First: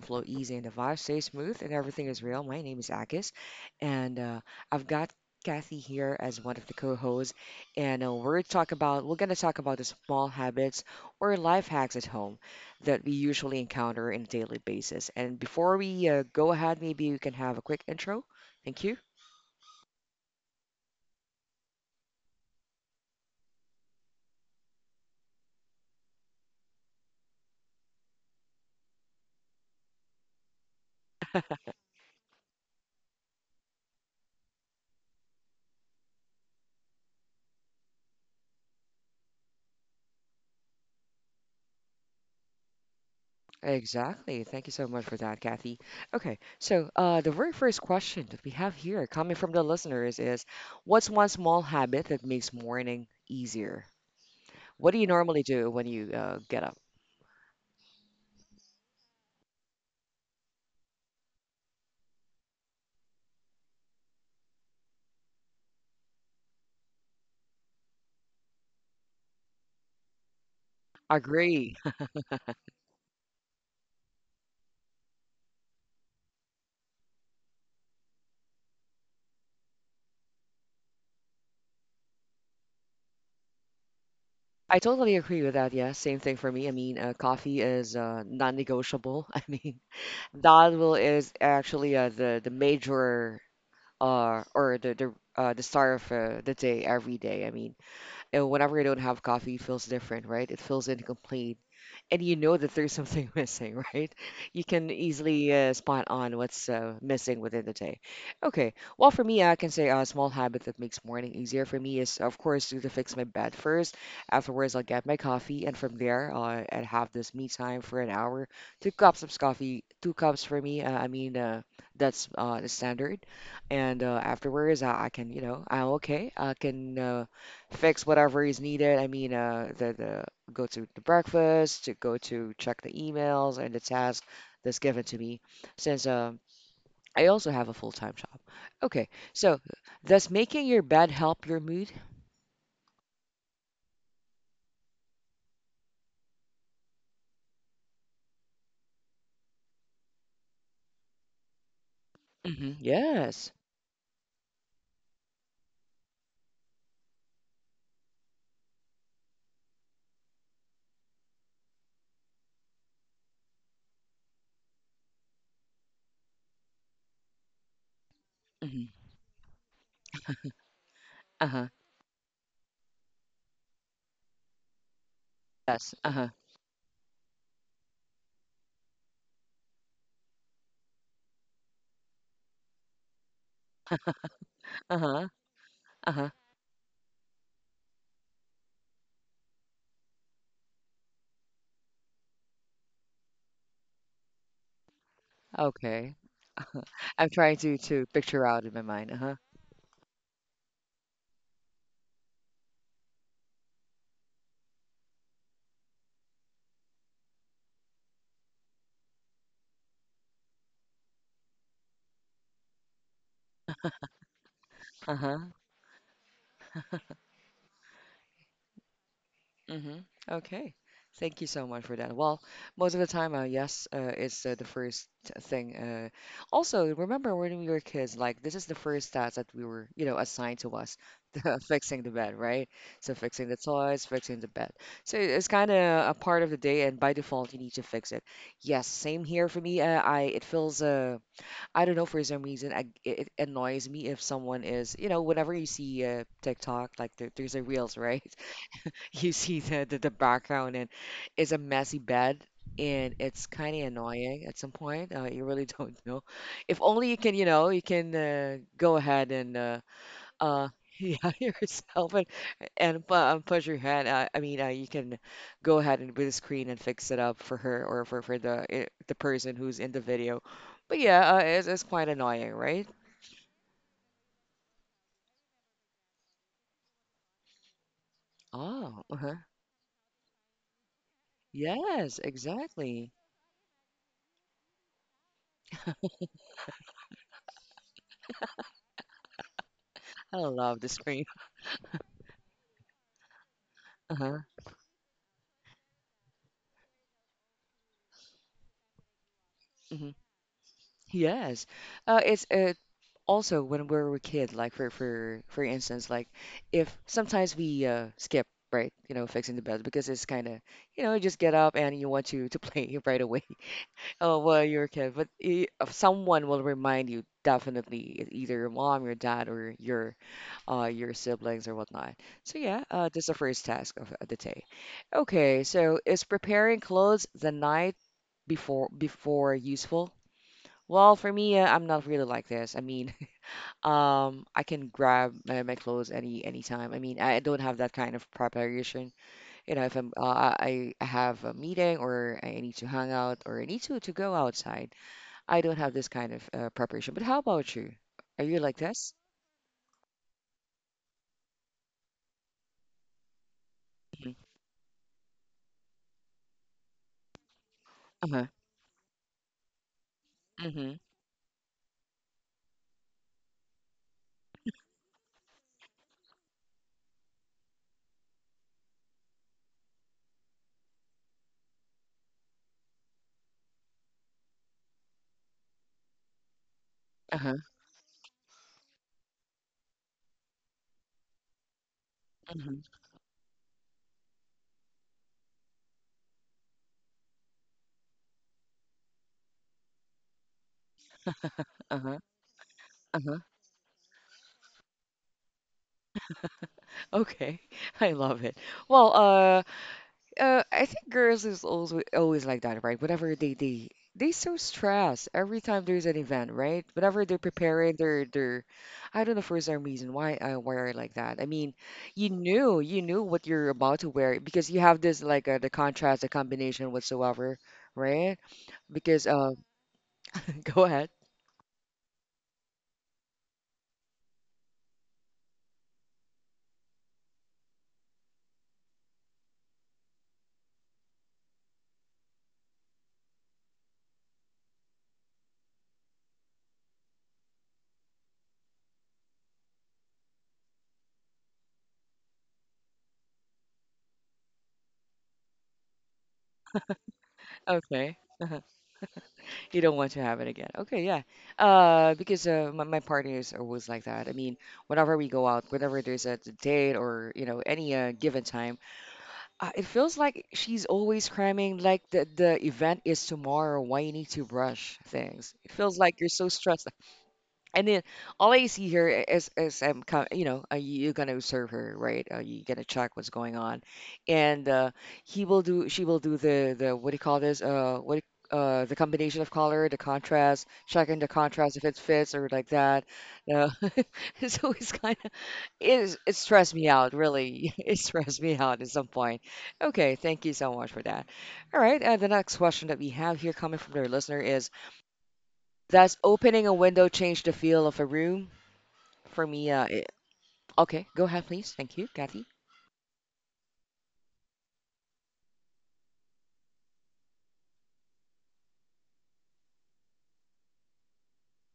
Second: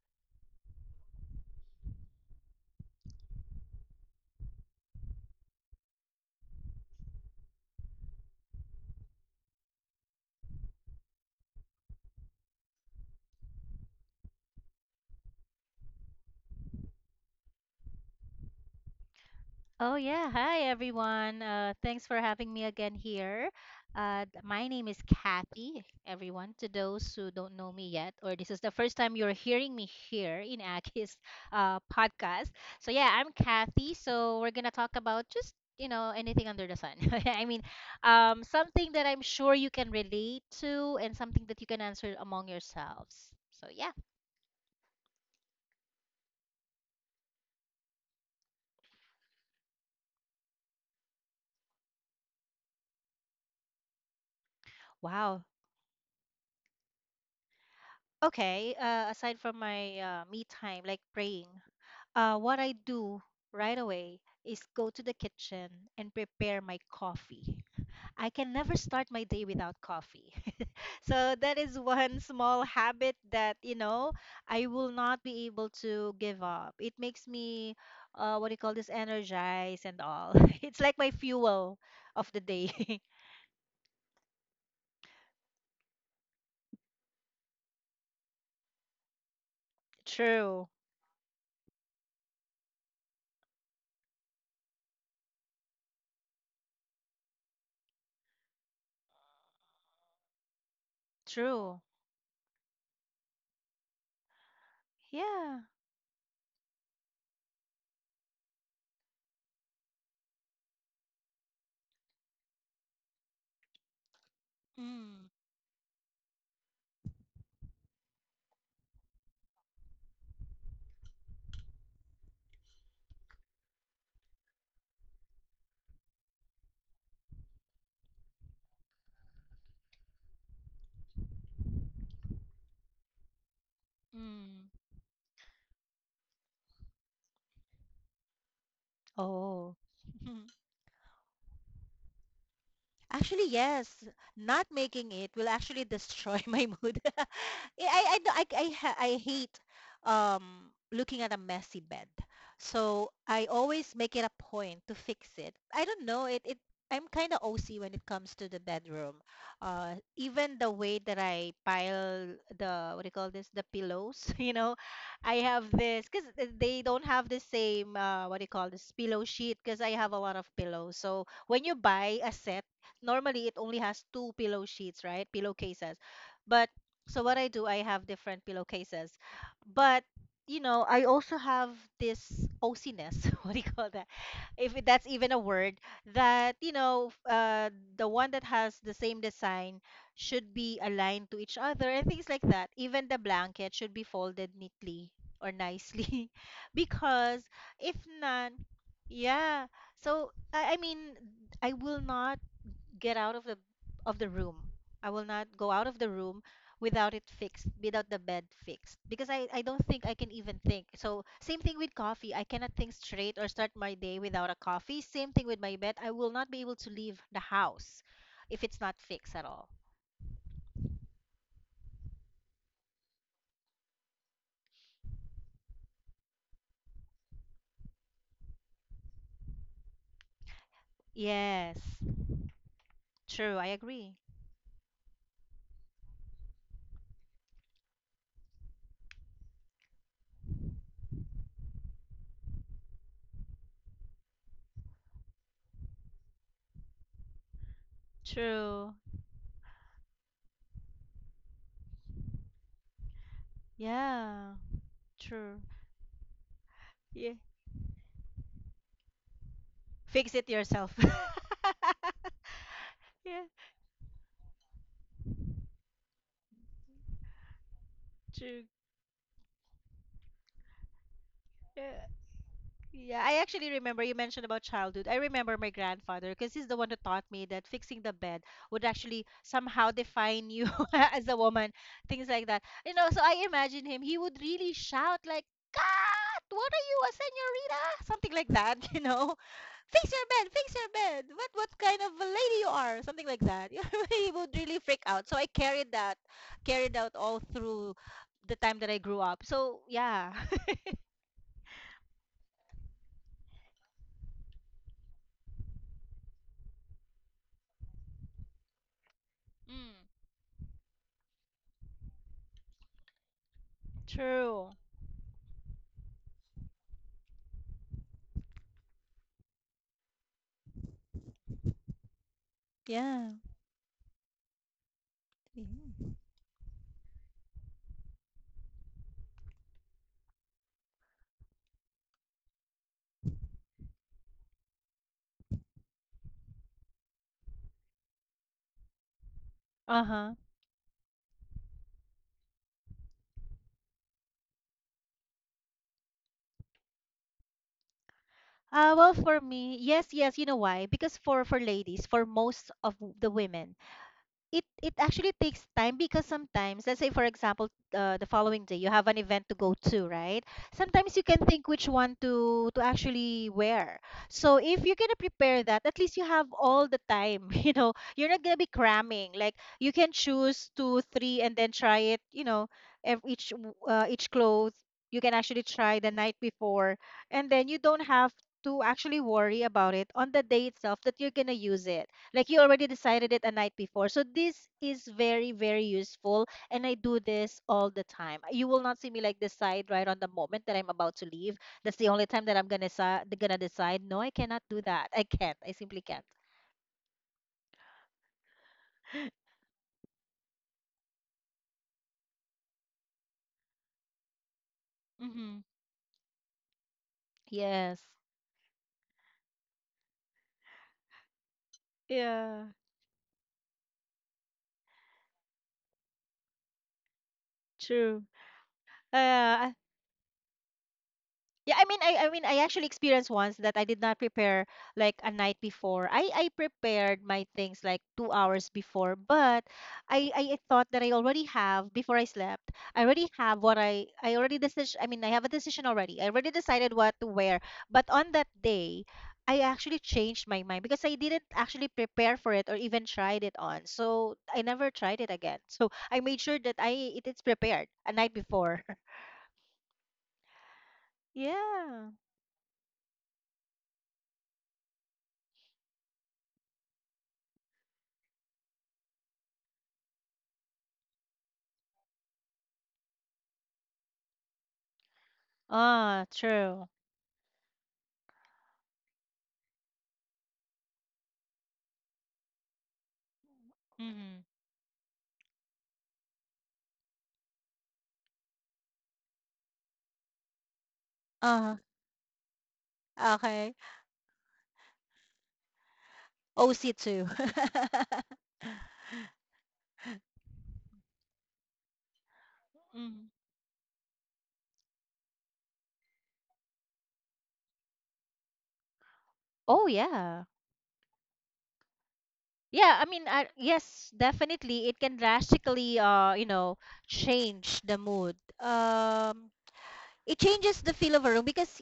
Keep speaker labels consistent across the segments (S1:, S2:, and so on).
S1: flow easy and the vibe stay smooth and everything is real. My name is Akis, and I've got Kathy here as one of the co-hosts, and uh, we're gonna talk about the small habits or life hacks at home that we usually encounter on a daily basis. And before we go ahead, maybe you can have a quick intro. Thank you.
S2: Oh, yeah. Hi, everyone. Thanks for having me again here. My name is Kathy, everyone. To those who don't know me yet, or this is the first time you're hearing me here in Aki's podcast. So, yeah, I'm Kathy. So, we're going to talk about just, you know, anything under the sun. I mean, something that I'm sure you can relate to and something that you can answer among yourselves. So, yeah.
S1: Exactly. Thank you so much for that, Kathy. Okay, so the very first question that we have here coming from the listeners is what's one small habit that makes morning easier? What do you
S2: Wow.
S1: normally do when you get up?
S2: Okay. Aside from my me time, like praying. What I do right away is go to the kitchen and prepare my coffee. I can never start my day without coffee. So that is
S1: Agree.
S2: one small habit that, you know, I will not be able to give up. It makes me, what do you call this, energized and all. It's like my fuel of the day.
S1: I totally agree with that. Yeah, same thing for me. I mean, coffee is non-negotiable. I mean,
S2: True,
S1: that will is actually uh, the major or the the start of the day every day. I mean, and whenever I don't have coffee, it feels different, right? It feels incomplete.
S2: true.
S1: And you know that there's something missing, right? You can easily
S2: Yeah.
S1: spot on what's missing within the day. Okay. Well, for me, I can say a small habit that makes morning easier for me is, of course, to fix my bed first. Afterwards, I'll get my
S2: Mm,
S1: coffee, and from there, I'll have this me time for an hour. Two cups of coffee, two cups for me. That's the standard. And afterwards, I can, you know, I'm okay. I can fix whatever is needed. I mean, the go to the breakfast, to go to check the emails and the task
S2: mm.
S1: that's given to me, since I also have a full time job. Okay, so
S2: Oh.
S1: does making your bed help your mood?
S2: Actually, yes. Not making it will actually destroy my mood. I hate looking at a messy bed. So I
S1: Yes.
S2: always make it a point to fix it. I don't know. It I'm kind of OC when it comes to the bedroom. Even the way that I pile the, what do you call this, the pillows, you know, I have this, because they don't have the same, what do you call this,
S1: hmm
S2: pillow sheet, because I have a lot of pillows. So
S1: Uh
S2: when
S1: huh.
S2: you buy a set, normally it only has two pillow sheets, right? Pillowcases.
S1: Yes. Uh huh.
S2: But so what I do, I have different pillowcases. But you know, I also have this OCness, what do you call that? If it-
S1: Uh
S2: that's even
S1: huh.
S2: a word,
S1: Uh huh.
S2: that, you know, the one that has the same design should be aligned to each other and things like that. Even the blanket should be folded neatly or
S1: Okay.
S2: nicely
S1: I'm
S2: because
S1: trying to
S2: if
S1: picture
S2: not,
S1: out in my mind. Uh huh.
S2: yeah. So I mean, I will not get out of the room. I will not go out of the room without it fixed, without the bed fixed, because I don't think I can even think. So same thing with coffee. I cannot think straight or start my day without a coffee.
S1: Uh
S2: Same
S1: huh.
S2: thing with my bed. I will not be able to leave the house if it's not fixed at all.
S1: Mm-hmm. Okay. Thank you so much for that. Well, most of the time, yes, it's the first thing. Also, remember when we were kids, like this is the first task that we were, you know, assigned to us, the
S2: Yes.
S1: fixing the bed, right? So fixing
S2: True.
S1: the
S2: I
S1: toys,
S2: agree.
S1: fixing the bed. So it's kind of a part of the day, and by default, you need to fix it. Yes, same here for me. I it feels, I don't know, for some reason, I, it annoys me if someone is, you know, whenever you see TikTok, like there's a reels, right?
S2: True.
S1: You see the background and it's a messy bed and it's kind of annoying
S2: Yeah.
S1: at some point, you
S2: True.
S1: really don't know if only you
S2: Yeah.
S1: can, you know, you can go ahead and
S2: Fix it
S1: uh
S2: yourself.
S1: yeah yourself and and pu-
S2: Yeah.
S1: uh, push your hand, I mean, you can go ahead and with the screen and fix it up for her or for
S2: True.
S1: the person who's in the video, but yeah, it's
S2: Yeah.
S1: quite annoying, right?
S2: Yeah, I actually remember you mentioned about childhood. I remember my grandfather because he's the one who taught me that fixing the bed would
S1: Oh,
S2: actually
S1: uh-huh.
S2: somehow define you as a woman,
S1: Yes,
S2: things like that. You know,
S1: exactly.
S2: so I imagine him, he would really shout like, "Cut! What are you, a senorita?" Something like that, you know. Fix your
S1: I
S2: bed, fix
S1: love
S2: your
S1: the
S2: bed.
S1: screen.
S2: What kind of a lady you are? Something like that. He
S1: Uh-huh.
S2: would really freak out. So I carried that, carried out all through the time that I grew up. So
S1: Mm-hmm.
S2: yeah,
S1: Yes. It's Also when we are a kid, like for instance, like if sometimes we skip, right? You know, fixing the bed
S2: Mm.
S1: because it's kind of, you know, you just get up and you want to play right away. Oh, well,
S2: True.
S1: you're a kid, but if someone will remind you definitely, either your mom, your dad, or your siblings or whatnot. So yeah, that's
S2: Yeah.
S1: the first task of the day.
S2: Yeah.
S1: Okay, so is preparing clothes the night before useful? Well, for me, I'm not really like this. I mean, I can grab my clothes anytime. I mean, I don't have that kind of preparation. You know, if I'm
S2: Uh-huh.
S1: uh, I have a meeting or I need to hang out or I need to go outside, I don't have this kind of preparation. But how about you? Are you like
S2: Well,
S1: this?
S2: for me, yes, yes, you know why? Because for ladies, for most of the women,
S1: Mhm.
S2: it actually takes time because sometimes let's say for example the
S1: Uh-huh.
S2: following day you have an event to go to, right?
S1: Mm-hmm.
S2: Sometimes you can think which one to actually wear. So if you're gonna prepare that, at least you have all the time you know, you're not gonna be cramming. Like, you can choose two three and then try it, you know, each clothes you can actually try the night before, and
S1: Uh-huh.
S2: then you don't have to actually worry about it on the day itself that you're gonna use it. Like, you already
S1: Mm-hmm.
S2: decided it a night before. So this is very, very useful, and I do this all the time. You will not see me like decide right on the moment that I'm about to leave. That's the only
S1: Uh-huh.
S2: time that
S1: Uh-huh.
S2: gonna decide. No, I cannot do that. I can't. I simply can't.
S1: Okay. I love it. Well, uh, I think girls is always like that, right? Whenever they so stressed
S2: Mm-hmm.
S1: every time there's an event, right? Whenever they're
S2: Yes.
S1: preparing, they're I don't know for some reason why, why are like that. I mean,
S2: Yeah,
S1: you knew what you're about to wear because you have this like the contrast, the combination whatsoever,
S2: true.
S1: right? Because
S2: I
S1: go ahead.
S2: Yeah, I mean, I actually experienced once that I did not prepare like a night before. I prepared my things like 2 hours before, but I thought that I already have before I slept. I already have what I already decision. I mean, I have a decision already. I already decided what to wear. But on that day, I actually changed my mind because I didn't actually prepare for it or even tried it on. So I never tried it again. So I made sure that I it is prepared a
S1: Okay,
S2: night before.
S1: you don't want to have it again. Okay, yeah.
S2: Yeah.
S1: Because my my partners are always like that. I mean whenever we go out, whenever there's a date or you know any given time, uh, it feels like she's always cramming, like the event is tomorrow. Why you need to rush things? It feels
S2: Ah,
S1: like you're so
S2: true.
S1: stressed. And then all I see here is I'm com, you know, you're gonna observe her, right? You're gonna check what's going on,
S2: Mhm.
S1: and he will do she will do the what do you call this? Uh, the combination of color, the contrast, checking the
S2: Uh-huh.
S1: contrast if it fits or like that. Uh,
S2: Okay.
S1: it's always kind. It is, it stressed me
S2: OC2.
S1: out,
S2: Mhm.
S1: really. It stressed me out at some point. Okay, thank you so much for that. All right, the next question that we have here coming from their listener is, does opening a window change the feel of a room? For me,
S2: Oh yeah.
S1: okay, go ahead, please. Thank you, Kathy.
S2: Yeah, I mean, I, yes, definitely it can drastically you know, change the mood. It changes the feel of a room because,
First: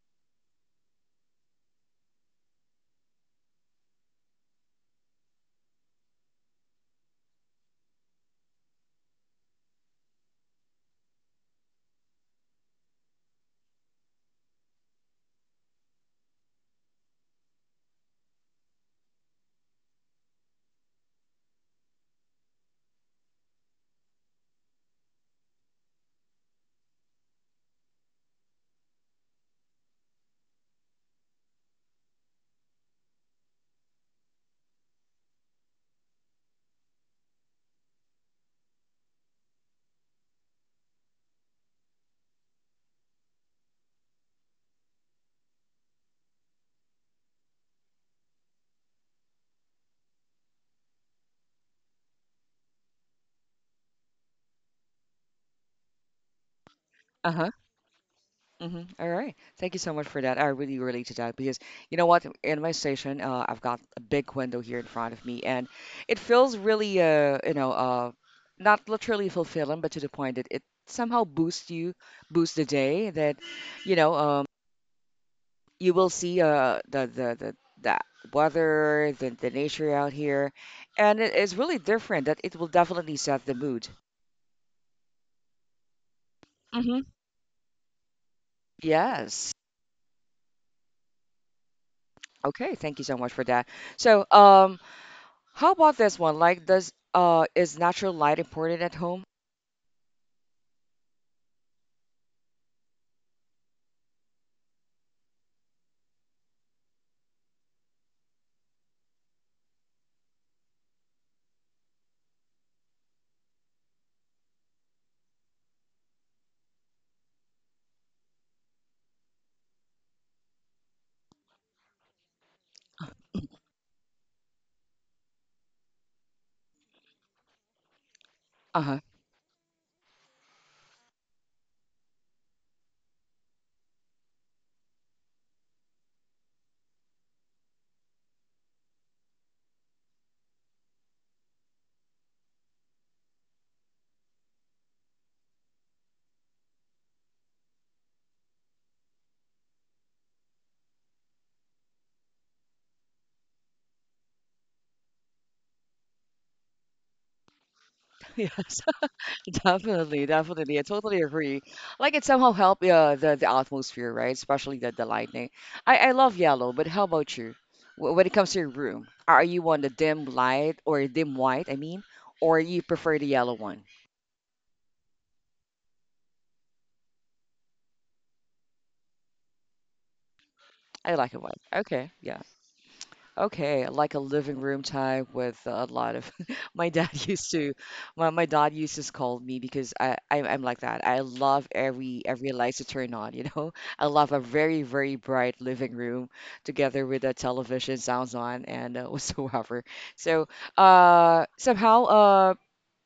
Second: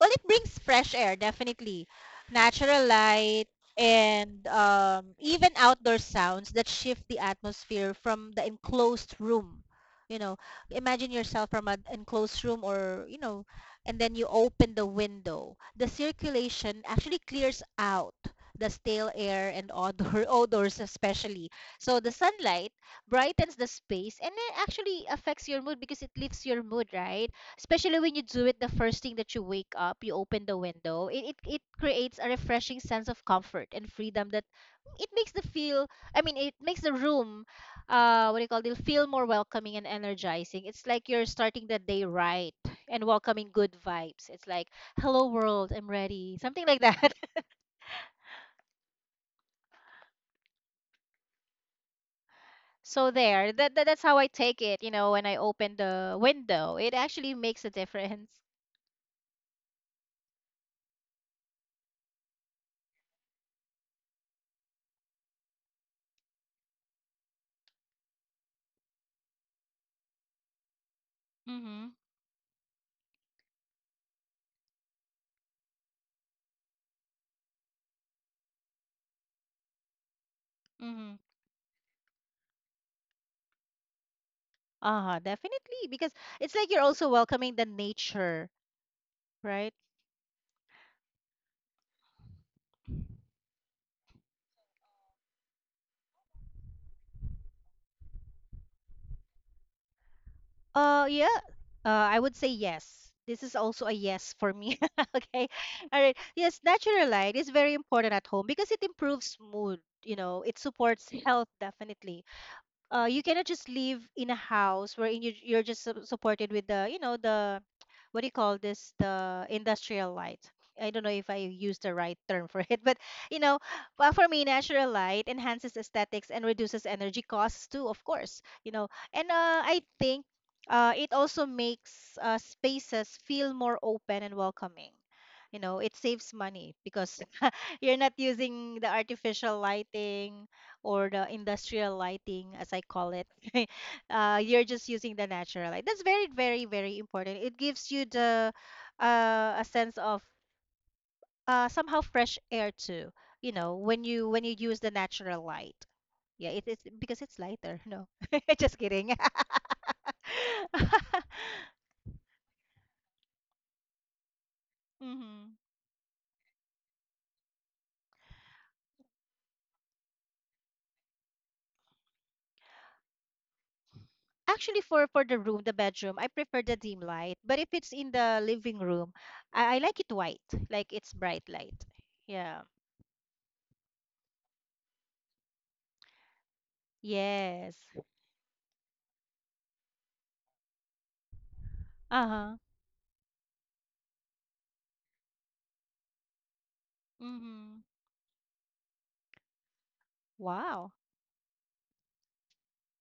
S2: well, it brings fresh air, definitely, natural light, and even outdoor sounds that shift the atmosphere from the enclosed room. You know, imagine yourself from an enclosed room, or, you know, and then you open the window, the circulation actually clears out the stale air and odor odors especially. So the sunlight brightens the space, and it actually affects your mood because it lifts your mood, right? Especially when you do it the first thing that you wake up, you open the window. It creates a refreshing sense of comfort and freedom, that it makes the feel, I mean, it makes the room, uh, what do you call it, feel more welcoming and energizing. It's like you're starting the day right and welcoming good vibes. It's like, hello world, I'm ready, something like that. So there, that's how I take it. You know, when I open the window, it actually
S1: Uh-huh.
S2: makes a difference.
S1: Mm-hmm. All right. Thank you so much for that. I really relate to that because you know what? In my station, I've got a big window here in front of me, and it feels really, you know, not literally fulfilling, but to the point that it somehow boosts you,
S2: Mm-hmm,
S1: boosts the day. That you know, you will see uh, the weather, the nature out here,
S2: mm-hmm.
S1: and it is really different. That it will definitely set the mood.
S2: Uh-huh, definitely. Because it's like you're
S1: Mm-hmm.
S2: also welcoming the nature,
S1: Yes.
S2: right?
S1: Okay. Thank you so much for that. So, um, how about this one? Like, does is natural light important at home?
S2: Yeah. Uh, I would say yes. This is also a yes for me. Okay. All right. Yes, natural light is very important at home because it improves mood, you know, it supports health, definitely. You cannot just live in a house wherein you're just supported with the, you know, the what do you call this, the industrial light. I don't know if I use the right term for it, but, you know, well, for me, natural light enhances aesthetics and reduces energy costs too, of course, you know.
S1: Uh-huh.
S2: And I think it also makes spaces feel more open and welcoming. You know, it saves money because you're not using the artificial lighting or the industrial lighting, as I call it. Uh, you're just using the natural light. That's very, very, very important. It gives you the, a sense of, somehow fresh air too. You know, when you use the natural light. Yeah, it is because it's lighter. No,
S1: Yes,
S2: just kidding.
S1: definitely, definitely. I
S2: Mm-hmm.
S1: totally agree. Like it somehow help the atmosphere, right? Especially the lightning. I love yellow, but how about you? When it comes to your room, are you on the dim light or dim white, I mean, or you prefer the yellow one?
S2: Actually, for the room, the bedroom, I prefer the dim light. But if it's in the living room, I like it white, like
S1: I
S2: it's
S1: like it
S2: bright
S1: white.
S2: light.
S1: Okay, yeah.
S2: Yeah.
S1: Okay, like a living room type with a lot of my dad used to
S2: Yes.
S1: my dad used to scold me because I'm like that. I love every
S2: Uh-huh.
S1: lights to turn on, you know. I love a very bright living room together with the
S2: Mm-hmm.
S1: television sounds on and whatsoever. So
S2: Wow.
S1: somehow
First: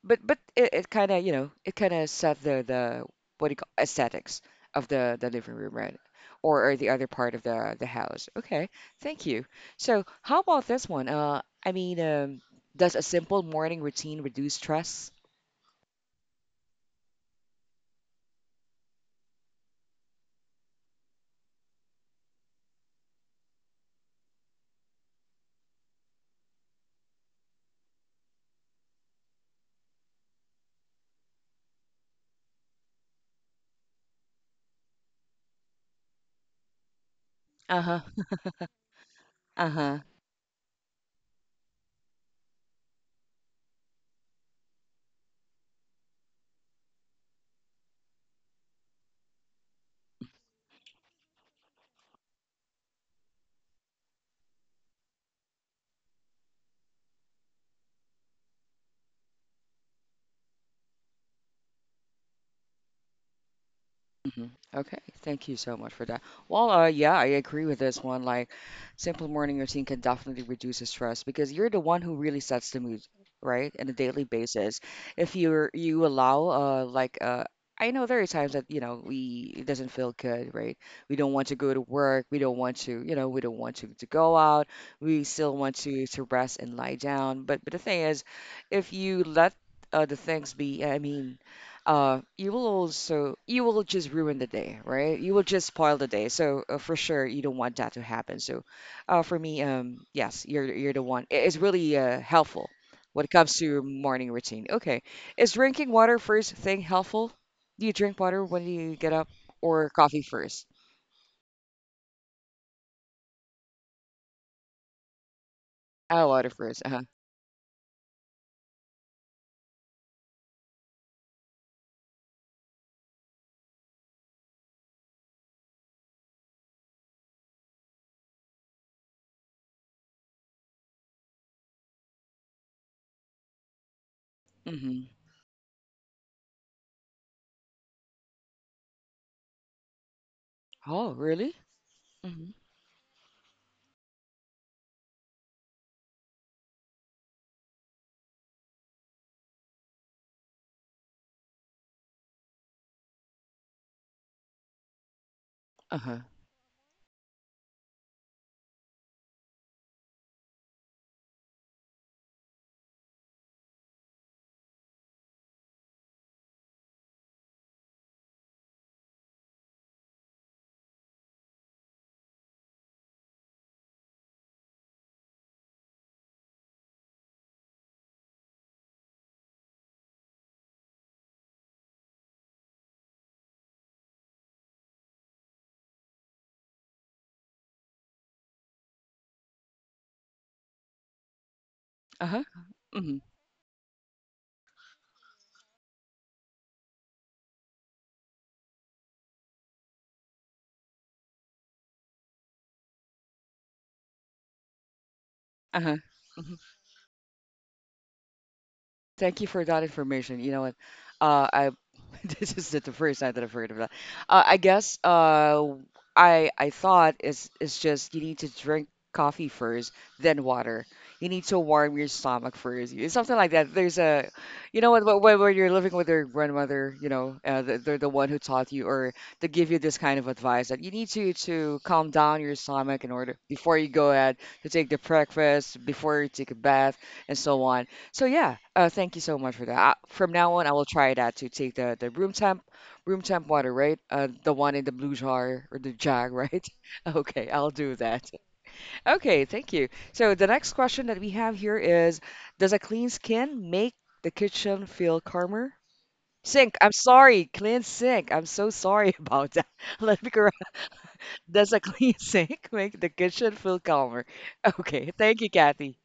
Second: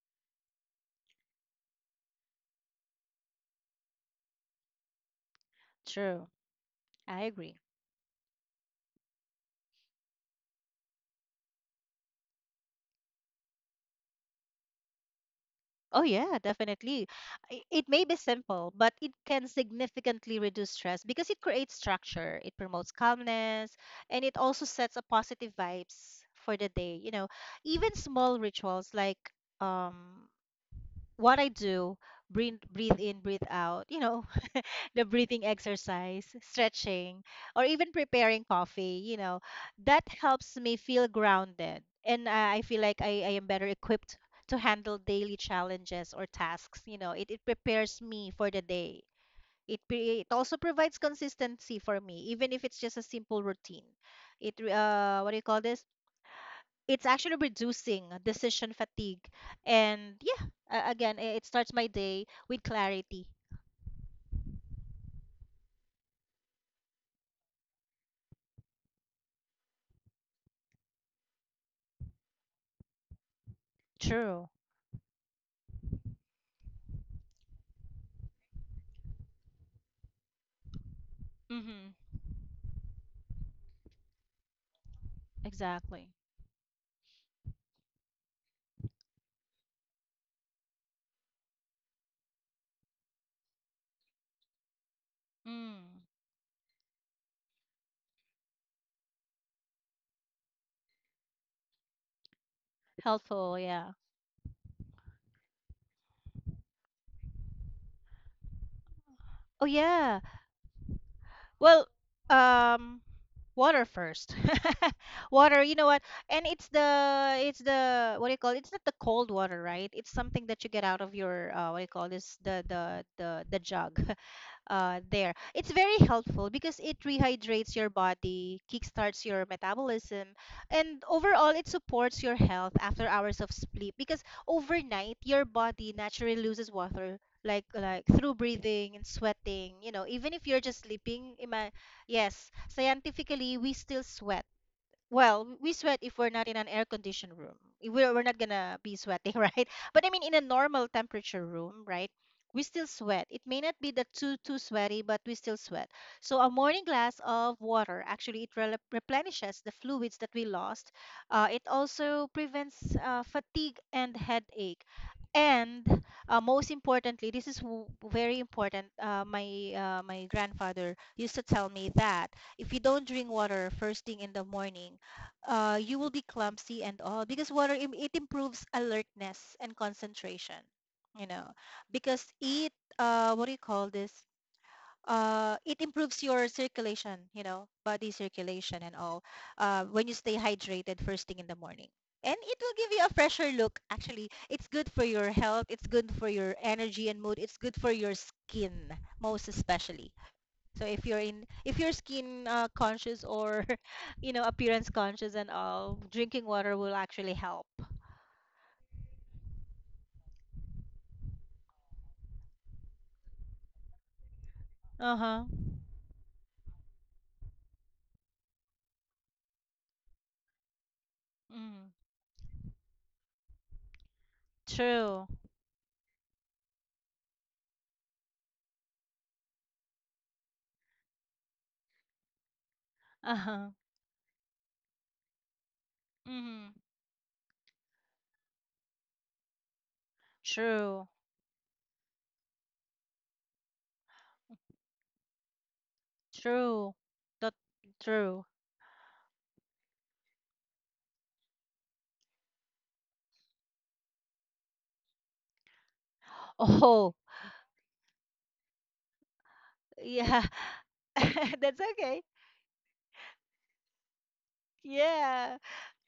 S1: but it kind of, you know, it kind of set the what do you call aesthetics of the living room, right?
S2: True.
S1: Or the other
S2: I
S1: part of
S2: agree.
S1: the house. Okay, thank you. So how about this one? Does a simple morning routine reduce stress?
S2: Oh yeah, definitely. I- It may be simple, but it can significantly reduce stress because it creates structure, it promotes calmness, and it also sets a positive vibes for the day. You know, even small rituals like um what I do, breathe, breathe in, breathe out, you know, the breathing exercise, stretching,
S1: Uh
S2: or
S1: huh.
S2: even preparing coffee, you
S1: Uh
S2: know,
S1: huh.
S2: that helps me feel grounded. And I feel like I am better equipped to handle daily challenges or tasks. You know, it prepares me for the day. It also provides consistency for me, even if it's just a simple routine. What do you call this? It's actually reducing decision fatigue. And yeah, again, it starts my day with clarity.
S1: hmm Okay, thank you so much for that. Well, yeah, I agree with this one. Like, simple morning routine can definitely reduce the stress because you're the one who really sets the mood, right? On a daily
S2: True.
S1: basis. If you're you allow, I know there are times that, you know, we it doesn't feel good, right? We don't want to go to
S2: Mm-hmm.
S1: work. We don't want to, you know, we don't want to go out. We still want to
S2: Exactly.
S1: rest and lie down. But the thing is, if you let the things be, I mean you will also you will just ruin the day, right? You will just spoil
S2: Mm.
S1: the day. So for sure you don't want that to happen. So for me, yes, you're the one. It's really helpful when it comes
S2: Helpful,
S1: to
S2: yeah.
S1: morning routine. Okay, is drinking water first thing helpful? Do you drink water when you get up
S2: Oh
S1: or
S2: yeah.
S1: coffee first?
S2: Well, um water first. Water, you know what?
S1: Oh,
S2: And
S1: water first, uh-huh.
S2: it's the, what do you call it, it's not the cold water, right? It's something that you get out of your, uh, what do you call this, the the jug. Uh, there. It's very helpful because it rehydrates your body, kickstarts your metabolism, and overall, it supports your health after hours of sleep. Because
S1: Mm-hmm.
S2: overnight, your body naturally loses water, like through breathing and sweating. You know, even if you're just
S1: Oh
S2: sleeping,
S1: really.
S2: ima- yes,
S1: Mm-hmm.
S2: scientifically, we still sweat. Well, we sweat if we're not in an air-conditioned room. We're not gonna be sweating, right? But I mean, in a normal temperature room, right? We still sweat. It may not be that too too sweaty, but we still sweat.
S1: Uh-huh.
S2: So a morning glass of water actually it rel replenishes the fluids that we lost. It also prevents fatigue and headache. And Most importantly, this is very important. My grandfather used to tell me that if you don't drink water first thing in the morning, you will be clumsy and all because water it improves alertness and concentration you know because it what do you call this it improves your circulation, you know, body circulation and all when you stay hydrated first thing in the morning, and
S1: Uh-huh.
S2: it will give you a
S1: Mm-hmm.
S2: fresher look. Actually, it's good for your health, it's good for your energy and mood, it's good for your skin most especially. So if you're in if you're skin conscious or appearance conscious and
S1: Uh-huh.
S2: all, drinking
S1: Mm-hmm.
S2: water will actually help.
S1: Thank you for that information. You know what? I this is the first time that I've heard of that. I guess
S2: Uh-huh.
S1: uh, I thought it's just you need to drink coffee first, then water. You need to
S2: Mm.
S1: warm your stomach first. It's something like that. There's a, you know what? wh-
S2: True.
S1: When, when you're living with your grandmother, they're the one who taught you or to give you this kind of advice that you need to calm down your stomach in order
S2: Uh-huh.
S1: before you go ahead to take the breakfast, before you take a
S2: Mm.
S1: bath, and so on. So yeah, thank you so much for that. I, from now on, I will
S2: True.
S1: try that to take the room temp water, right? The one in the blue jar or the jug, right?
S2: True.
S1: Okay,
S2: That
S1: I'll do that.
S2: true.
S1: Okay, thank you. So the next question that we have here is, does a clean skin make the kitchen feel calmer? Sink. I'm
S2: Oh,
S1: sorry, clean sink. I'm so sorry about that. Let me
S2: yeah.
S1: correct. Does
S2: That's
S1: a clean
S2: okay.
S1: sink make the kitchen feel calmer? Okay, thank you,
S2: Yeah.
S1: Kathy.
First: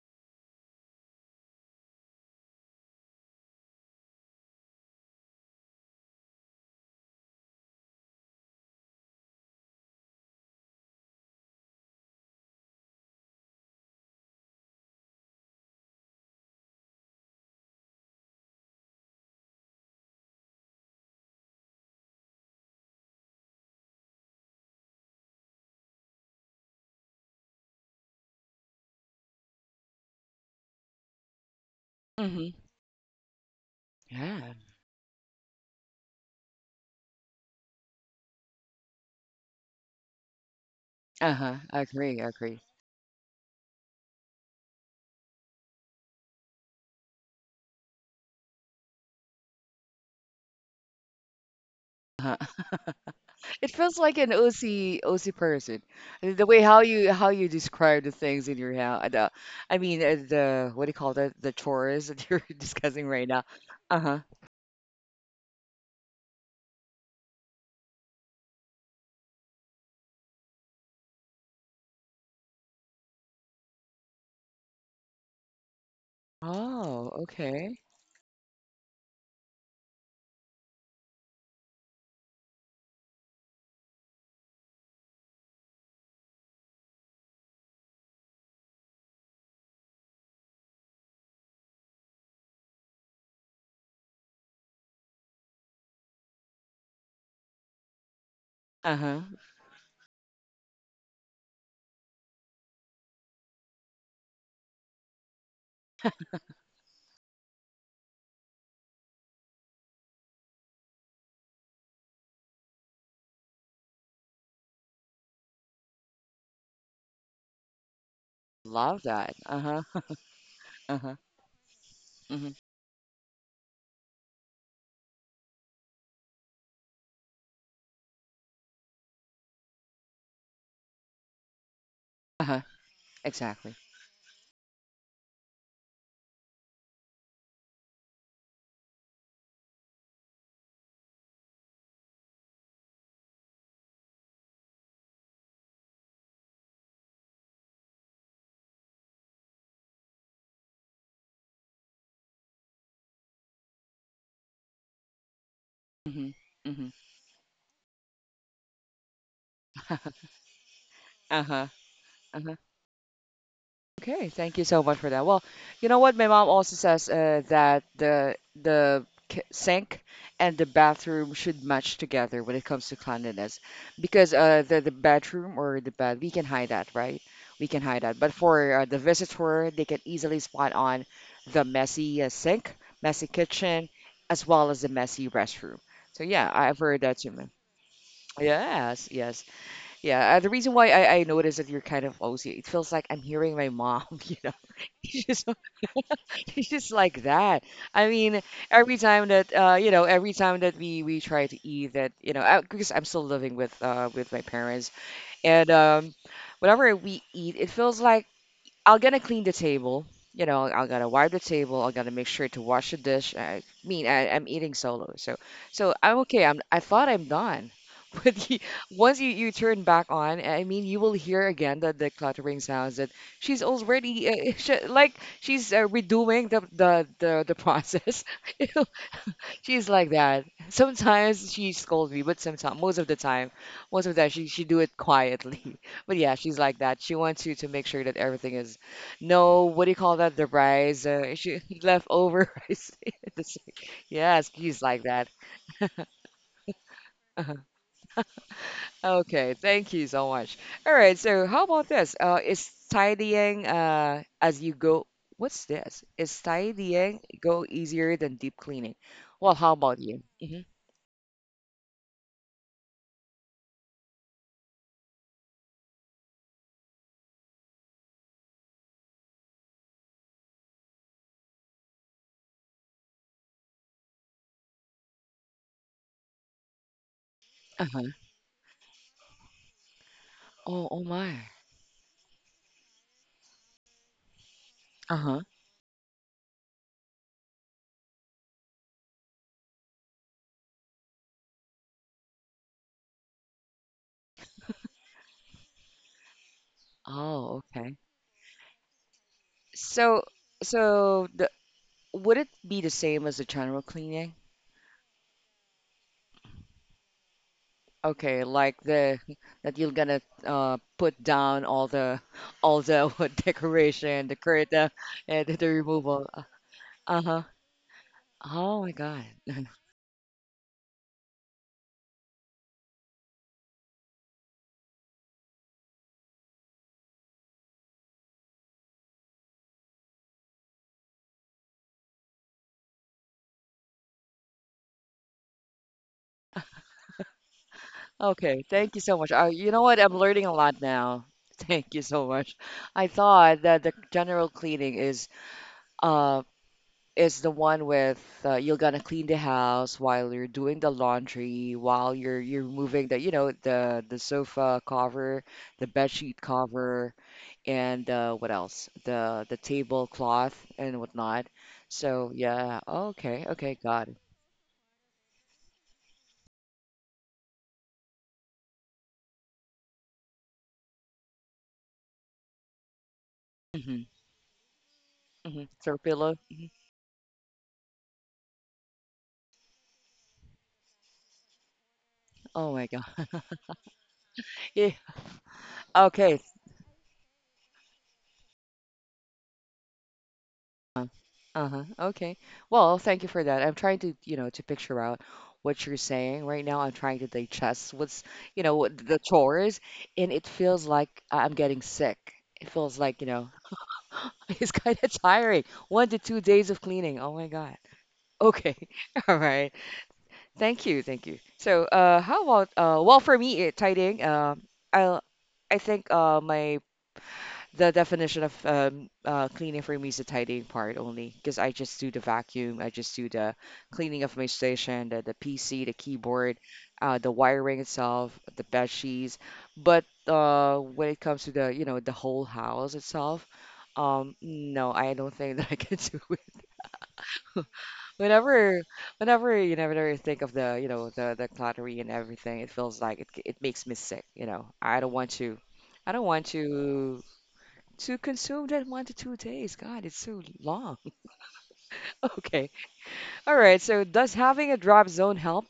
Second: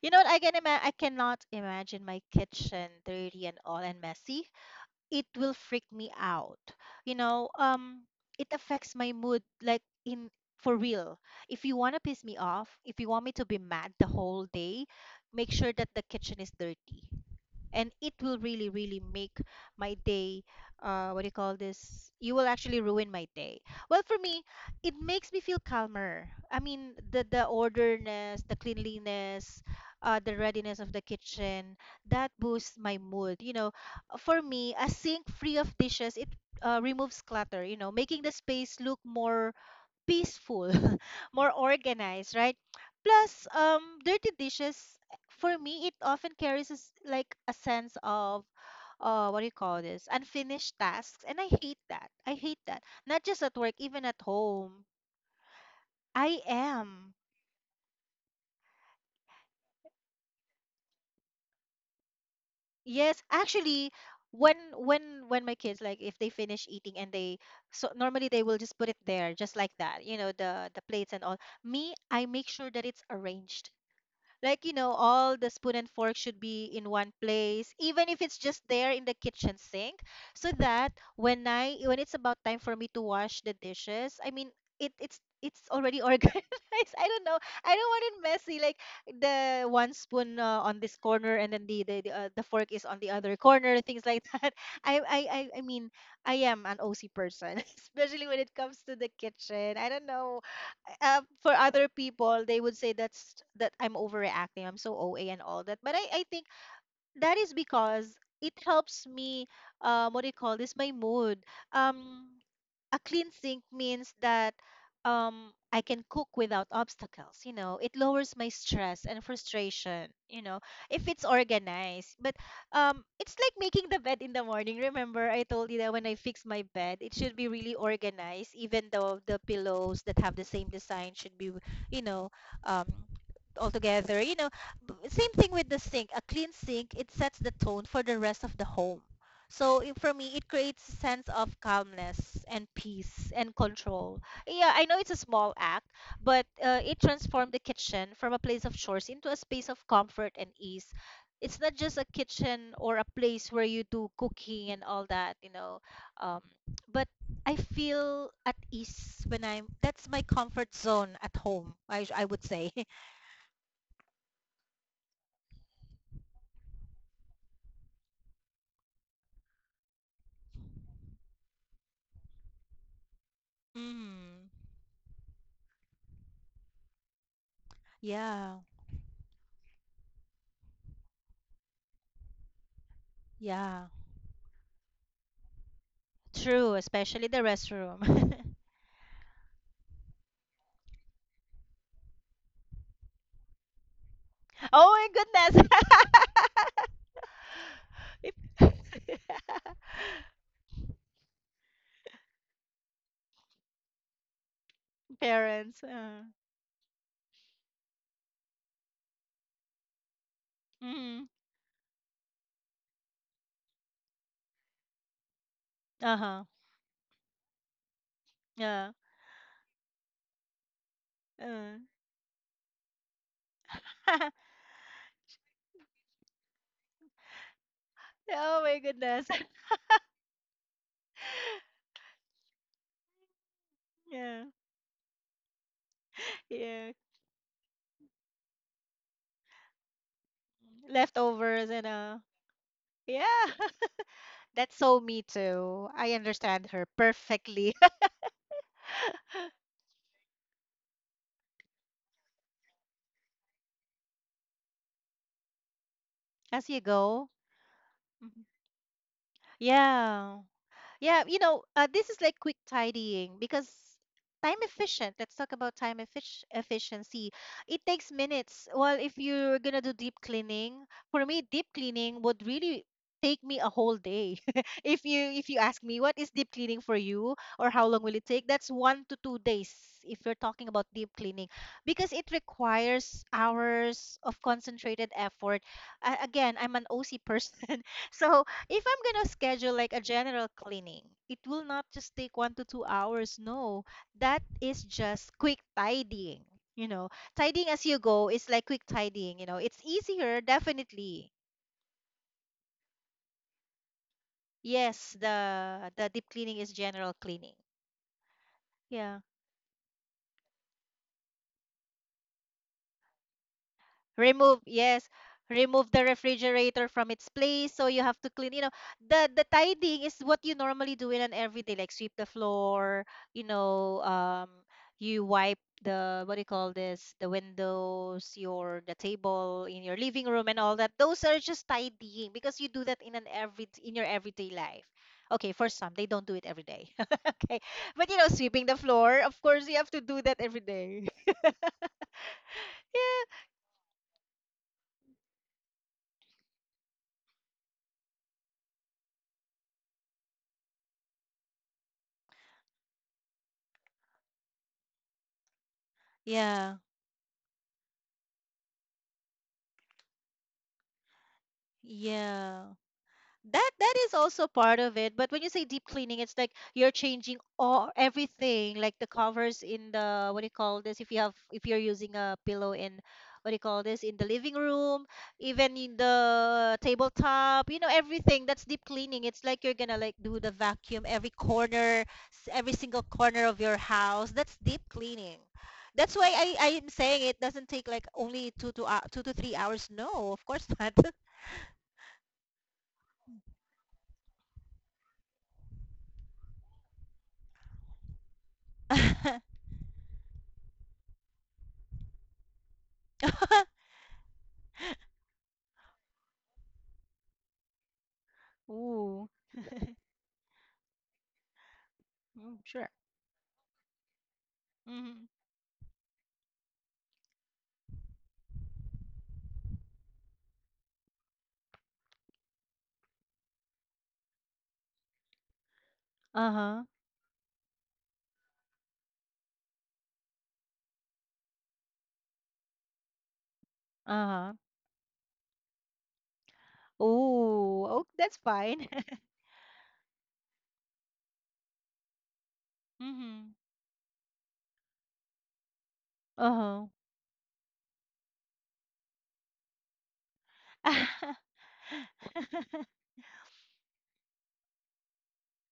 S2: You know what? I cannot imagine my kitchen dirty and all and messy. It will freak me out. You know, it affects my mood, like in for real. If you want to piss me off, if you want me to be mad the whole day, make sure that the kitchen is dirty, and it will really really make my day, what do you call this you will actually ruin my day. Well, for me, it makes me feel calmer. I mean, the orderness, the cleanliness, the readiness of the kitchen, that
S1: Mm-hmm.
S2: boosts my mood.
S1: Yeah.
S2: For me, a sink free of dishes, it removes clutter, you know, making the space look more peaceful, more
S1: Uh-huh. I agree. I
S2: organized,
S1: agree.
S2: right? Plus, dirty dishes, for me, it often carries like a sense of what do you call this unfinished tasks, and I hate that. I hate that. Not just at
S1: It
S2: work,
S1: feels
S2: even at
S1: like an
S2: home.
S1: OC person.
S2: I
S1: The way
S2: am.
S1: how you describe the things in your house. The, I mean The what do you call that? The chores that you're discussing
S2: Yes,
S1: right now.
S2: actually,
S1: Uh huh.
S2: when when when my kids, like, if they finish eating and they, so normally they will just put it there just like that, you know, the plates and all. Me, I make sure that it's arranged. Like, you know, all the spoon and fork should be in one
S1: Oh,
S2: place,
S1: okay.
S2: even if it's just there in the kitchen sink, so that when it's about time for me to wash the dishes, I mean, it's already organized. I don't know. I don't want it messy, like the one spoon on this corner, and then the fork is on the other corner, things like that. I mean, I am an OC person, especially when it comes to
S1: Uh
S2: the
S1: huh.
S2: kitchen. I don't know for other people, they would say that I'm overreacting. I'm so OA and all that. But I think that is because it helps me. What do you call this? My mood. Um, a clean sink means that I can cook without obstacles, you know. It lowers my
S1: Love
S2: stress and
S1: that. Uh huh.
S2: frustration, you know,
S1: Uh
S2: if
S1: huh.
S2: it's organized. But
S1: Hmm.
S2: it's like making the bed in the morning. Remember I told you that when I fix my bed, it should be really organized, even though the pillows that have the same design should be, you know,
S1: Uh huh.
S2: um all
S1: Exactly.
S2: together, you know. Same thing with the sink. A clean sink, it sets the tone for the rest of the home, so for me, it creates a sense of calmness and peace and control. Yeah, I know it's a small act, but it transformed the kitchen from a place of chores into a space of comfort and ease. It's not just a kitchen or a place where you do cooking and all that, you know.
S1: Hmm.
S2: Um,
S1: Hmm.
S2: but I feel at ease when I'm.
S1: Uh
S2: That's
S1: huh.
S2: my comfort zone at
S1: Uh huh.
S2: home, I would say.
S1: Okay, thank you so much for that. Well, you know what? My mom also says that the sink and the bathroom should match together when it comes to cleanliness, because
S2: Mm,
S1: the bedroom or the bed we can hide that, right? We can hide that. But
S2: yeah,
S1: for the visitor, they can easily spot on the messy sink, messy
S2: yeah.
S1: kitchen, as well as the messy restroom. So yeah,
S2: True,
S1: I've heard that
S2: especially
S1: too,
S2: the
S1: ma'am.
S2: restroom.
S1: Yes, yes. Yeah, the reason why I noticed that you're kind of OC, it feels like I'm hearing my mom, you know.
S2: Oh
S1: She's just
S2: my goodness.
S1: she's just like that. I
S2: If-
S1: mean, every time that every time that we try to eat that, you know, I, because I'm still living with with my parents, and
S2: Parents.
S1: whenever we eat, it feels like I'm gonna clean the table. You know, I'm gonna
S2: Mm,
S1: wipe the table. I got to make sure to wash the dish. I mean, I, I'm eating solo, so so I'm
S2: uh-huh.
S1: okay. I'm I thought I'm done, but you,
S2: Yeah.
S1: once you turn back on, I mean, you will hear
S2: Uh.
S1: again the cluttering sounds that she's already she's redoing the process.
S2: Oh my goodness.
S1: She's like that. Sometimes she scolds me, but sometimes, most of the time
S2: Yeah.
S1: she do it quietly. But yeah, she's like
S2: Yeah.
S1: that. She wants you to make sure that everything is, no, what do you call that? The rice, she
S2: Leftovers and uh,
S1: leftover rice.
S2: yeah.
S1: That's— Yes,
S2: That's
S1: he's
S2: so
S1: like
S2: me
S1: that.
S2: too. I understand her perfectly.
S1: Okay, thank you so much. All right, so how about this? Is tidying as you go? What's this? Is
S2: As you
S1: tidying
S2: go.
S1: go easier than
S2: Mhm.
S1: deep cleaning? Well, how about you?
S2: Yeah.
S1: Hmm.
S2: Yeah, you know, this is like quick tidying because time efficient. Let's talk about time efficiency. It takes minutes. Well, if you're gonna do deep cleaning, for me, deep cleaning would really take me a whole day. If you ask me what is deep cleaning for you or how long
S1: Uh-huh.
S2: will it take, that's 1 to 2 days if you're talking about
S1: Oh, oh
S2: deep
S1: my.
S2: cleaning, because it requires hours of concentrated
S1: Uh-huh.
S2: effort. Again, I'm an OC person. So if I'm gonna schedule like a general cleaning, it will not just take 1 to 2 hours. No, that is just quick tidying. You know,
S1: Oh,
S2: tidying as
S1: okay.
S2: you go is like quick tidying. You know, it's
S1: So,
S2: easier,
S1: so
S2: definitely.
S1: the, would it be the same as the general cleaning?
S2: Yes, the deep cleaning is general cleaning.
S1: Okay, like the
S2: Yeah.
S1: that you're gonna put down all the what, decoration, the
S2: Remove,
S1: curtain,
S2: yes,
S1: and the
S2: remove the
S1: removal.
S2: refrigerator from its
S1: Uh-huh.
S2: place, so you have to clean, you know,
S1: Oh my God.
S2: the tidying is what you normally do in an everyday, like sweep the floor, you know. You wipe the what do you call this the windows, your the table in your living room and all that. Those are just tidying, because you do that in an every in your everyday life. Okay, for some, they don't do it every day. Okay. But you know,
S1: Okay,
S2: sweeping the
S1: thank you so
S2: floor,
S1: much.
S2: of course
S1: You
S2: you
S1: know
S2: have
S1: what?
S2: to
S1: I'm
S2: do that
S1: learning a
S2: every
S1: lot
S2: day.
S1: now. Thank you so much. I
S2: Yeah.
S1: thought that the general cleaning is um is the one with you're gonna clean the house while you're doing the laundry, while you're moving the you know the sofa cover, the bed sheet
S2: Yeah.
S1: cover, and what else? The tablecloth and whatnot. So
S2: Yeah.
S1: yeah, okay,
S2: That
S1: okay,
S2: that
S1: got
S2: is
S1: it.
S2: also part of it. But when you say deep cleaning, it's like you're changing all everything, like the covers in the what do you call this? If you have if you're using a pillow in what do you call
S1: Hmm.
S2: this in the living room,
S1: Hmm.
S2: even
S1: Throw
S2: in
S1: pillow.
S2: the tabletop, you know, everything. That's deep cleaning. It's like you're gonna like do the vacuum every corner,
S1: Oh
S2: every
S1: my
S2: single
S1: God.
S2: corner of your house. That's deep
S1: Yeah.
S2: cleaning. That's why
S1: Okay,
S2: I am saying it doesn't take like only 2 to 3 hours. No, of course not.
S1: Uh, uh-huh. Okay. Well, thank you for that. I'm trying to, you know, to picture out what you're saying right now. I'm trying to digest what's, you know, what the chores, and it feels like I- I'm getting sick. It feels like, you know, it's kind of tiring. 1 to 2 days of cleaning. Oh my God. Okay.
S2: Ooh,
S1: All right. Thank you. Thank you. So, how
S2: mm,
S1: about,
S2: sure.
S1: well, for me, it tidying. I'll,
S2: Mm-hmm.
S1: I think, my the definition of cleaning for me is the tidying part only because I just do the vacuum, I just do the cleaning of my station, the PC, the keyboard,
S2: Uh-huh.
S1: the wiring itself, the bed sheets. But when it comes to the you know the whole house itself,
S2: Uh-huh.
S1: no, I don't think that I can do it.
S2: Ooh, oh, that's
S1: Whenever,
S2: fine.
S1: whenever you never think of the you know the cluttery and everything, it feels like it
S2: Mm-hmm.
S1: it makes me sick. You know, I don't want to. I don't want
S2: Uh-huh.
S1: to consume that 1 to 2 days. God, it's so long. Okay. All right. So does having a drop zone help?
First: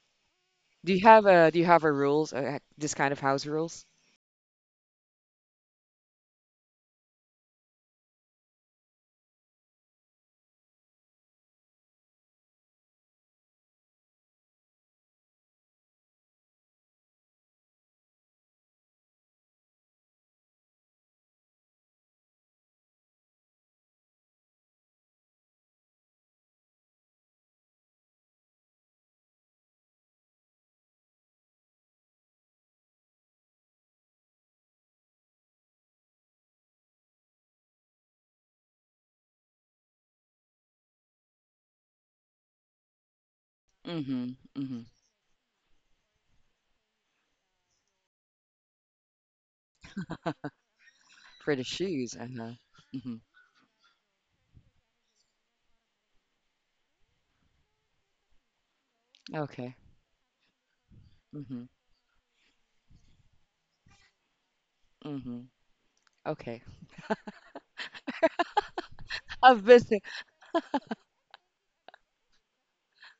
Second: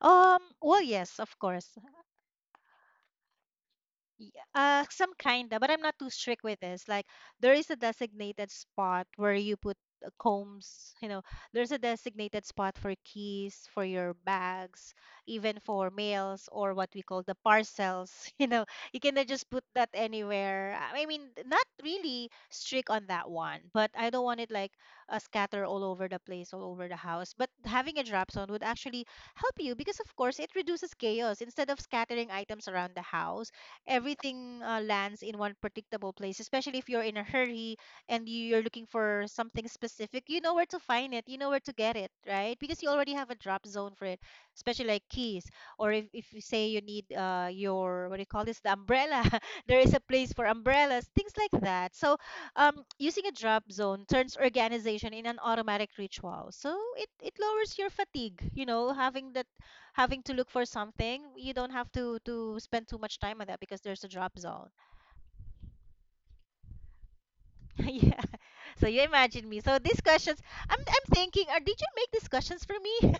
S2: Well,
S1: Do you
S2: yes,
S1: have
S2: of
S1: a do you
S2: course.
S1: have a rules this kind of house rules.
S2: Y- some kinda, but I'm not too strict with this. Like, there is a designated spot where you put combs, you know, there's a designated spot for keys, for your bags, even for mails, or what we call the parcels. You know, you cannot just put that anywhere. I mean, not really strict on that one, but I don't want it like a scatter all over the place, all over the house. But having a drop zone would actually help you because, of course, it reduces chaos. Instead of scattering items around the house, everything lands in one predictable place, especially if you're in a hurry and you're looking for something specific. You know where to find it, you know where to get it, right? Because you already have a drop zone for it,
S1: Mm-hmm. Mm-hmm.
S2: especially like keys. Or if you say you need your, what do you call this, the umbrella, there is a place for umbrellas, things
S1: For
S2: like
S1: the
S2: that.
S1: shoes?
S2: So
S1: Uh-huh. Mm-hmm.
S2: using a drop zone turns organization in an automatic ritual. So it lowers your fatigue, you know, having that
S1: Okay.
S2: having to look for something. You
S1: Mm-hmm.
S2: don't have to spend too much time on that because there's a drop zone.
S1: Mm-hmm. Okay.
S2: Yeah. So you imagine me.
S1: I've
S2: So
S1: been,
S2: these questions, I'm thinking, are, did you make these questions for me?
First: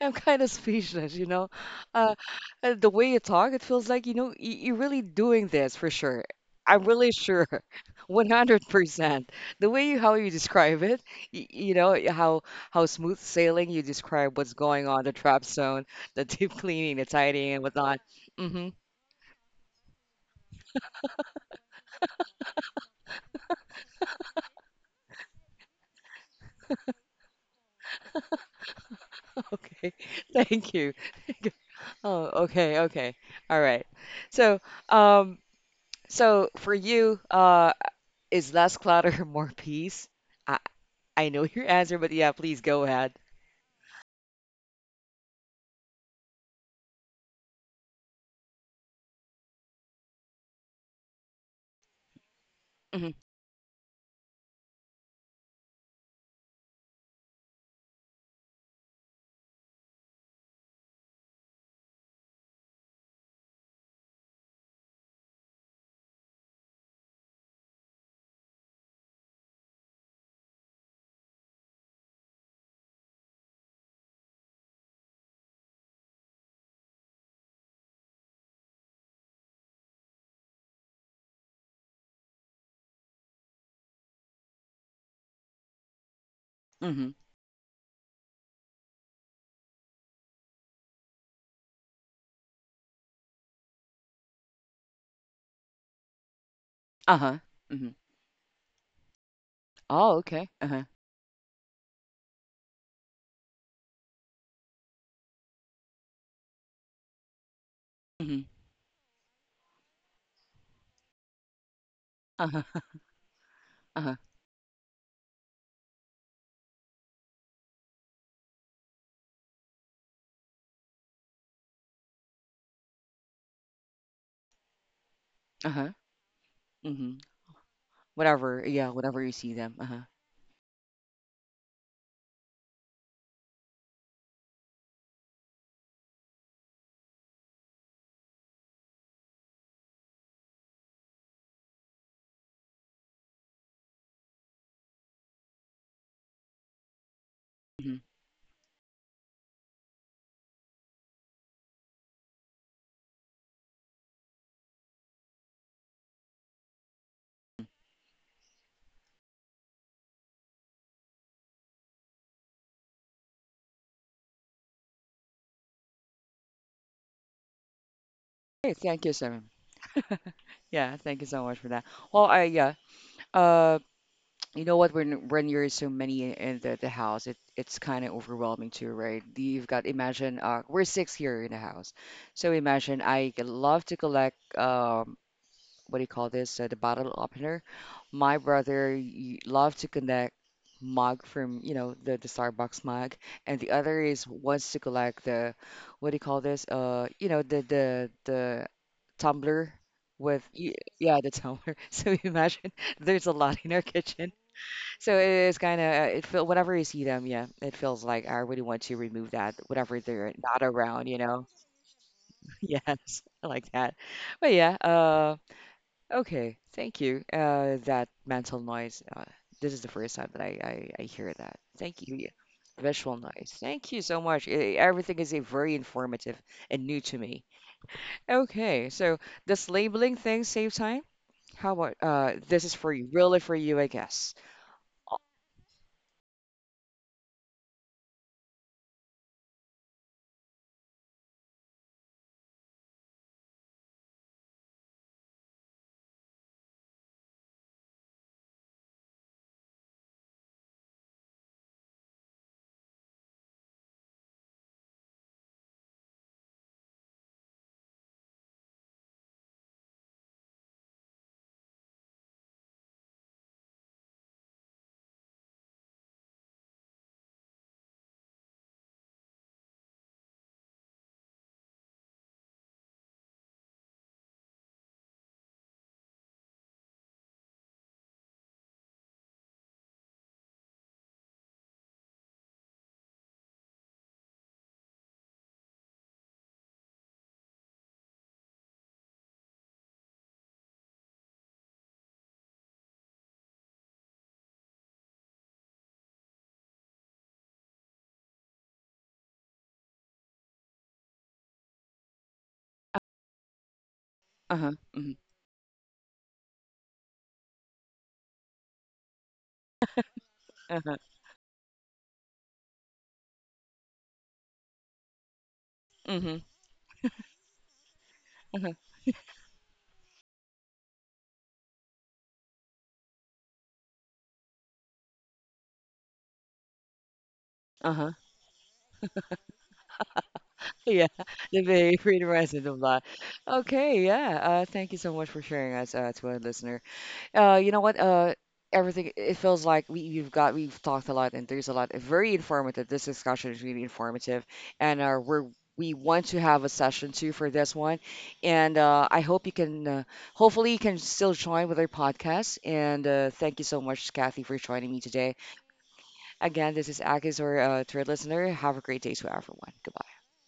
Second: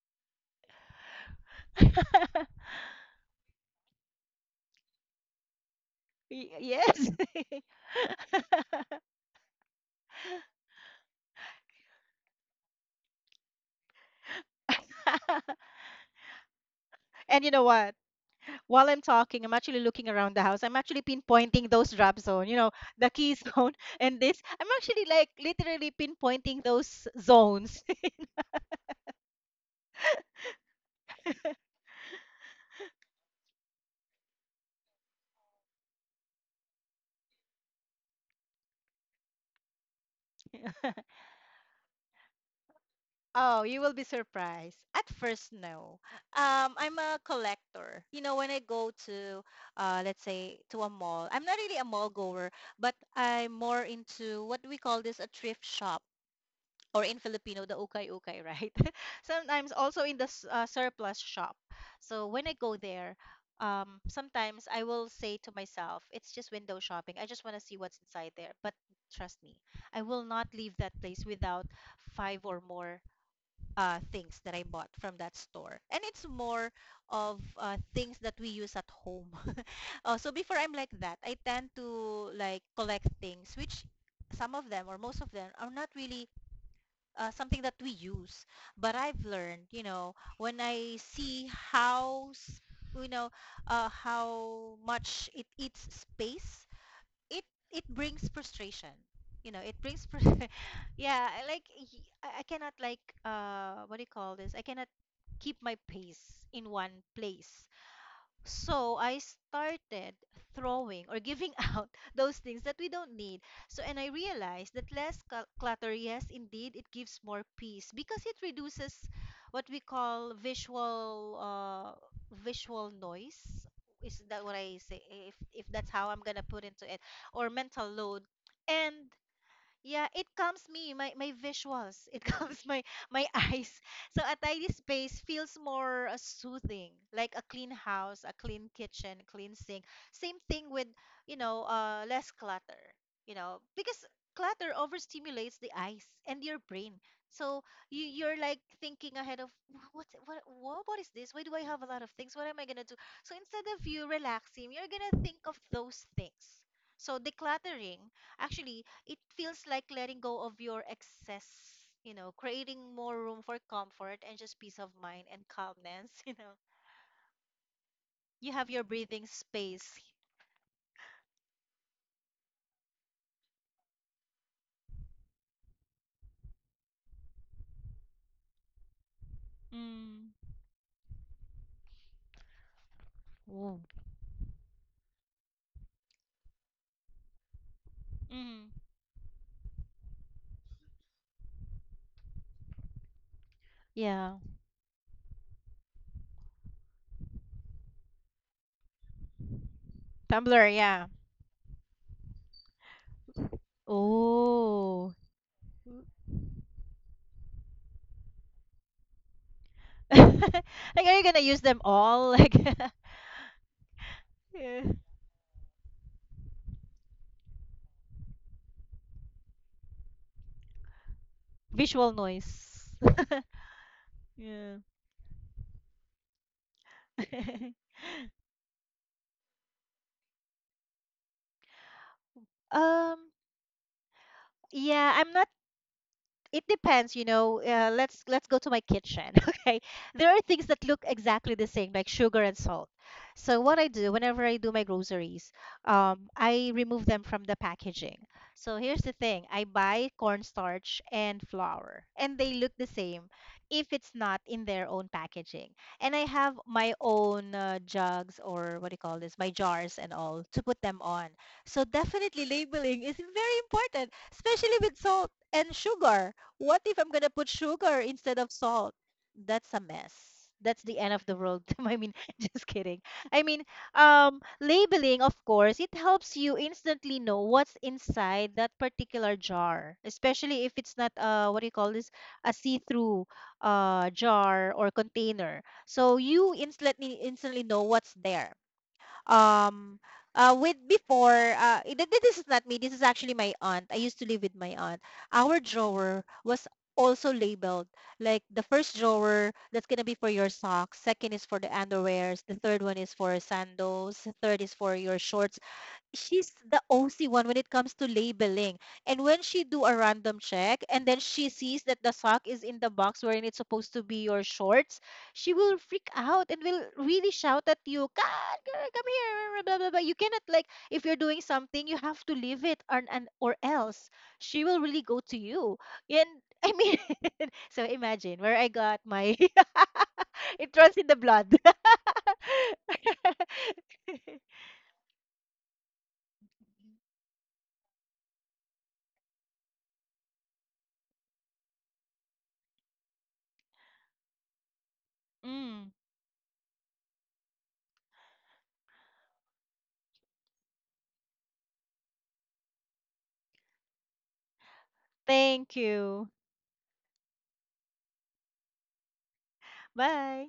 S1: I'm kind of speechless, you know. Uh, the way you talk, it feels like, you know, you're really doing this for sure. I'm
S2: Yes.
S1: really sure, 100%. The way you, how you describe it, you know, how smooth sailing you describe what's going on, the trap zone, the deep cleaning, the
S2: And you
S1: tidying and
S2: know what?
S1: whatnot. Mm-hmm.
S2: While I'm talking, I'm actually looking around the house. I'm actually pinpointing those drop zone, you know, the key zone, and this. I'm actually like literally pinpointing those zones.
S1: Okay. Thank you. Oh, okay, okay. All right. So, um, so for you, is less clutter more peace? I, I know your answer, but yeah, please go ahead.
S2: Oh, you will be surprised. At first, no. I'm a collector. You know, when I go to, let's say, to a mall, I'm not really a mall goer, but
S1: Mm-hmm.
S2: I'm more into what we call this a thrift shop, or in Filipino, the ukay ukay, right? Sometimes also in the surplus shop. So when I go there, sometimes I will say to myself, it's just window shopping. I just want to see what's inside there. But trust me, I will not leave that place without five or more things that I bought from that store. And it's more of things that we use at home. So before, I'm like that. I tend to like collect things which some of them or most of them are not really
S1: Mm-hmm.
S2: something that we use. But I've learned, when I see how, you know, how much it eats space.
S1: Uh-huh.
S2: It it
S1: Mm-hmm.
S2: brings frustration. you know it brings
S1: Oh,
S2: fr-
S1: okay. Uh-huh.
S2: yeah, I cannot, like, what do you call this, I cannot keep my pace in one place.
S1: Mm-hmm.
S2: So I started throwing or giving out those things
S1: Uh-huh.
S2: that we don't need. So, and I
S1: Uh-huh.
S2: realized that less clutter, yes, indeed, it gives more peace because it reduces what we call visual noise. Is that what I say? If
S1: Uh-huh.
S2: that's how I'm gonna put into it,
S1: Mm-hmm.
S2: or mental load.
S1: Whatever. Yeah,
S2: And
S1: whatever you see them. Uh-huh.
S2: yeah, it calms me, my visuals. It calms my eyes. So a tidy space feels more soothing, like a clean house, a clean kitchen, clean sink. Same thing with, less clutter, because clutter overstimulates the eyes and your brain. So
S1: Mm-hmm.
S2: you're like thinking ahead of, "What is this? Why do I have a lot of things? What am I gonna do?" So instead of you relaxing, you're gonna think of those things. So decluttering actually, it feels like letting go of your excess, creating more room for comfort and just peace of mind and calmness. you know. You have
S1: Hey,
S2: your
S1: thank you,
S2: breathing
S1: Simon.
S2: space.
S1: Yeah, thank you so much for that. Well, I yeah. Uh, you know what? When you're so many in the house, it it's kind of overwhelming too, right? You've got
S2: Mm.
S1: imagine we're six here in the house, so imagine I
S2: Oh.
S1: love to collect what do you call this? The bottle opener. My
S2: Mm.
S1: brother loved to collect mug from, you know, the Starbucks mug, and the other is
S2: Yeah.
S1: wants to collect the, what do you call this? You know, the tumbler with
S2: Tumblr, yeah.
S1: yeah the tumbler so imagine there's a lot in our kitchen
S2: Oh.
S1: so it is kind of it feel whenever you see them yeah it feels like I really want to remove that whenever they're not around
S2: Like,
S1: you
S2: are you gonna
S1: know.
S2: use them all? Like,
S1: Yes, I like that, but yeah
S2: Yeah.
S1: okay, thank you. That mental noise. This is the first time that I hear that. Thank
S2: Visual
S1: you, yeah.
S2: noise.
S1: Visual noise. Thank you so much. Eh,
S2: Yeah.
S1: everything is eh, very informative and new to me. Okay, so does labeling things save time? How about this is for you,
S2: Um,
S1: really for you, I guess.
S2: yeah, I'm not, it depends, let's go to my kitchen. Okay, there are things that look exactly the same, like sugar and salt. So what I do whenever I do my groceries, I remove them from the packaging. So here's the thing, I buy cornstarch and flour and they look the same if it's not in their own packaging. And I have my own jugs, or what do you call this, my jars, and all, to put them on. So definitely, labeling is very important, especially with salt and sugar. What if I'm gonna put sugar instead of salt? That's a mess. That's the end of the world. I mean, just kidding. I mean, labeling, of course, it helps you instantly know what's inside that particular jar, especially if it's not, what do you call this, a see-through jar or container. So you instantly know what's there. um with before it, th- this is not me, this is actually my aunt. I used to live with my aunt. Our drawer was also labeled, like the first drawer that's going to be for your socks, second is for the underwears, the third one is for sandals, the third
S1: Uh-huh.
S2: is for
S1: Mhm.
S2: your shorts. She's the OC one when it comes to labeling. And when she do a random check
S1: Uh-huh.
S2: and then she sees that the sock is in the box wherein it's supposed to be your shorts, she will freak
S1: Mhm.
S2: out and will really shout at you, "God,
S1: Uh-huh.
S2: girl, come here, blah, blah, blah." You cannot, like, if you're doing something, you have to leave it, or, and, or else she will really go to you. And I mean, so
S1: Uh-huh.
S2: imagine where I got my, it runs
S1: Yeah,
S2: in the blood.
S1: the behavior reminds me of that. Okay, yeah. Thank you so much for sharing us to our listener. You know what? Everything it feels like we you've got we've talked a lot and there's a lot very informative. This discussion is really informative, and we're
S2: Mm.
S1: we want to have a session too for this one, and I hope you can. Hopefully, you can still join with our podcast. And thank you so much, Kathy, for joining me today.
S2: Thank you.
S1: Again, this is Akis, or to our listener. Have a great day to everyone. Goodbye.
S2: Bye.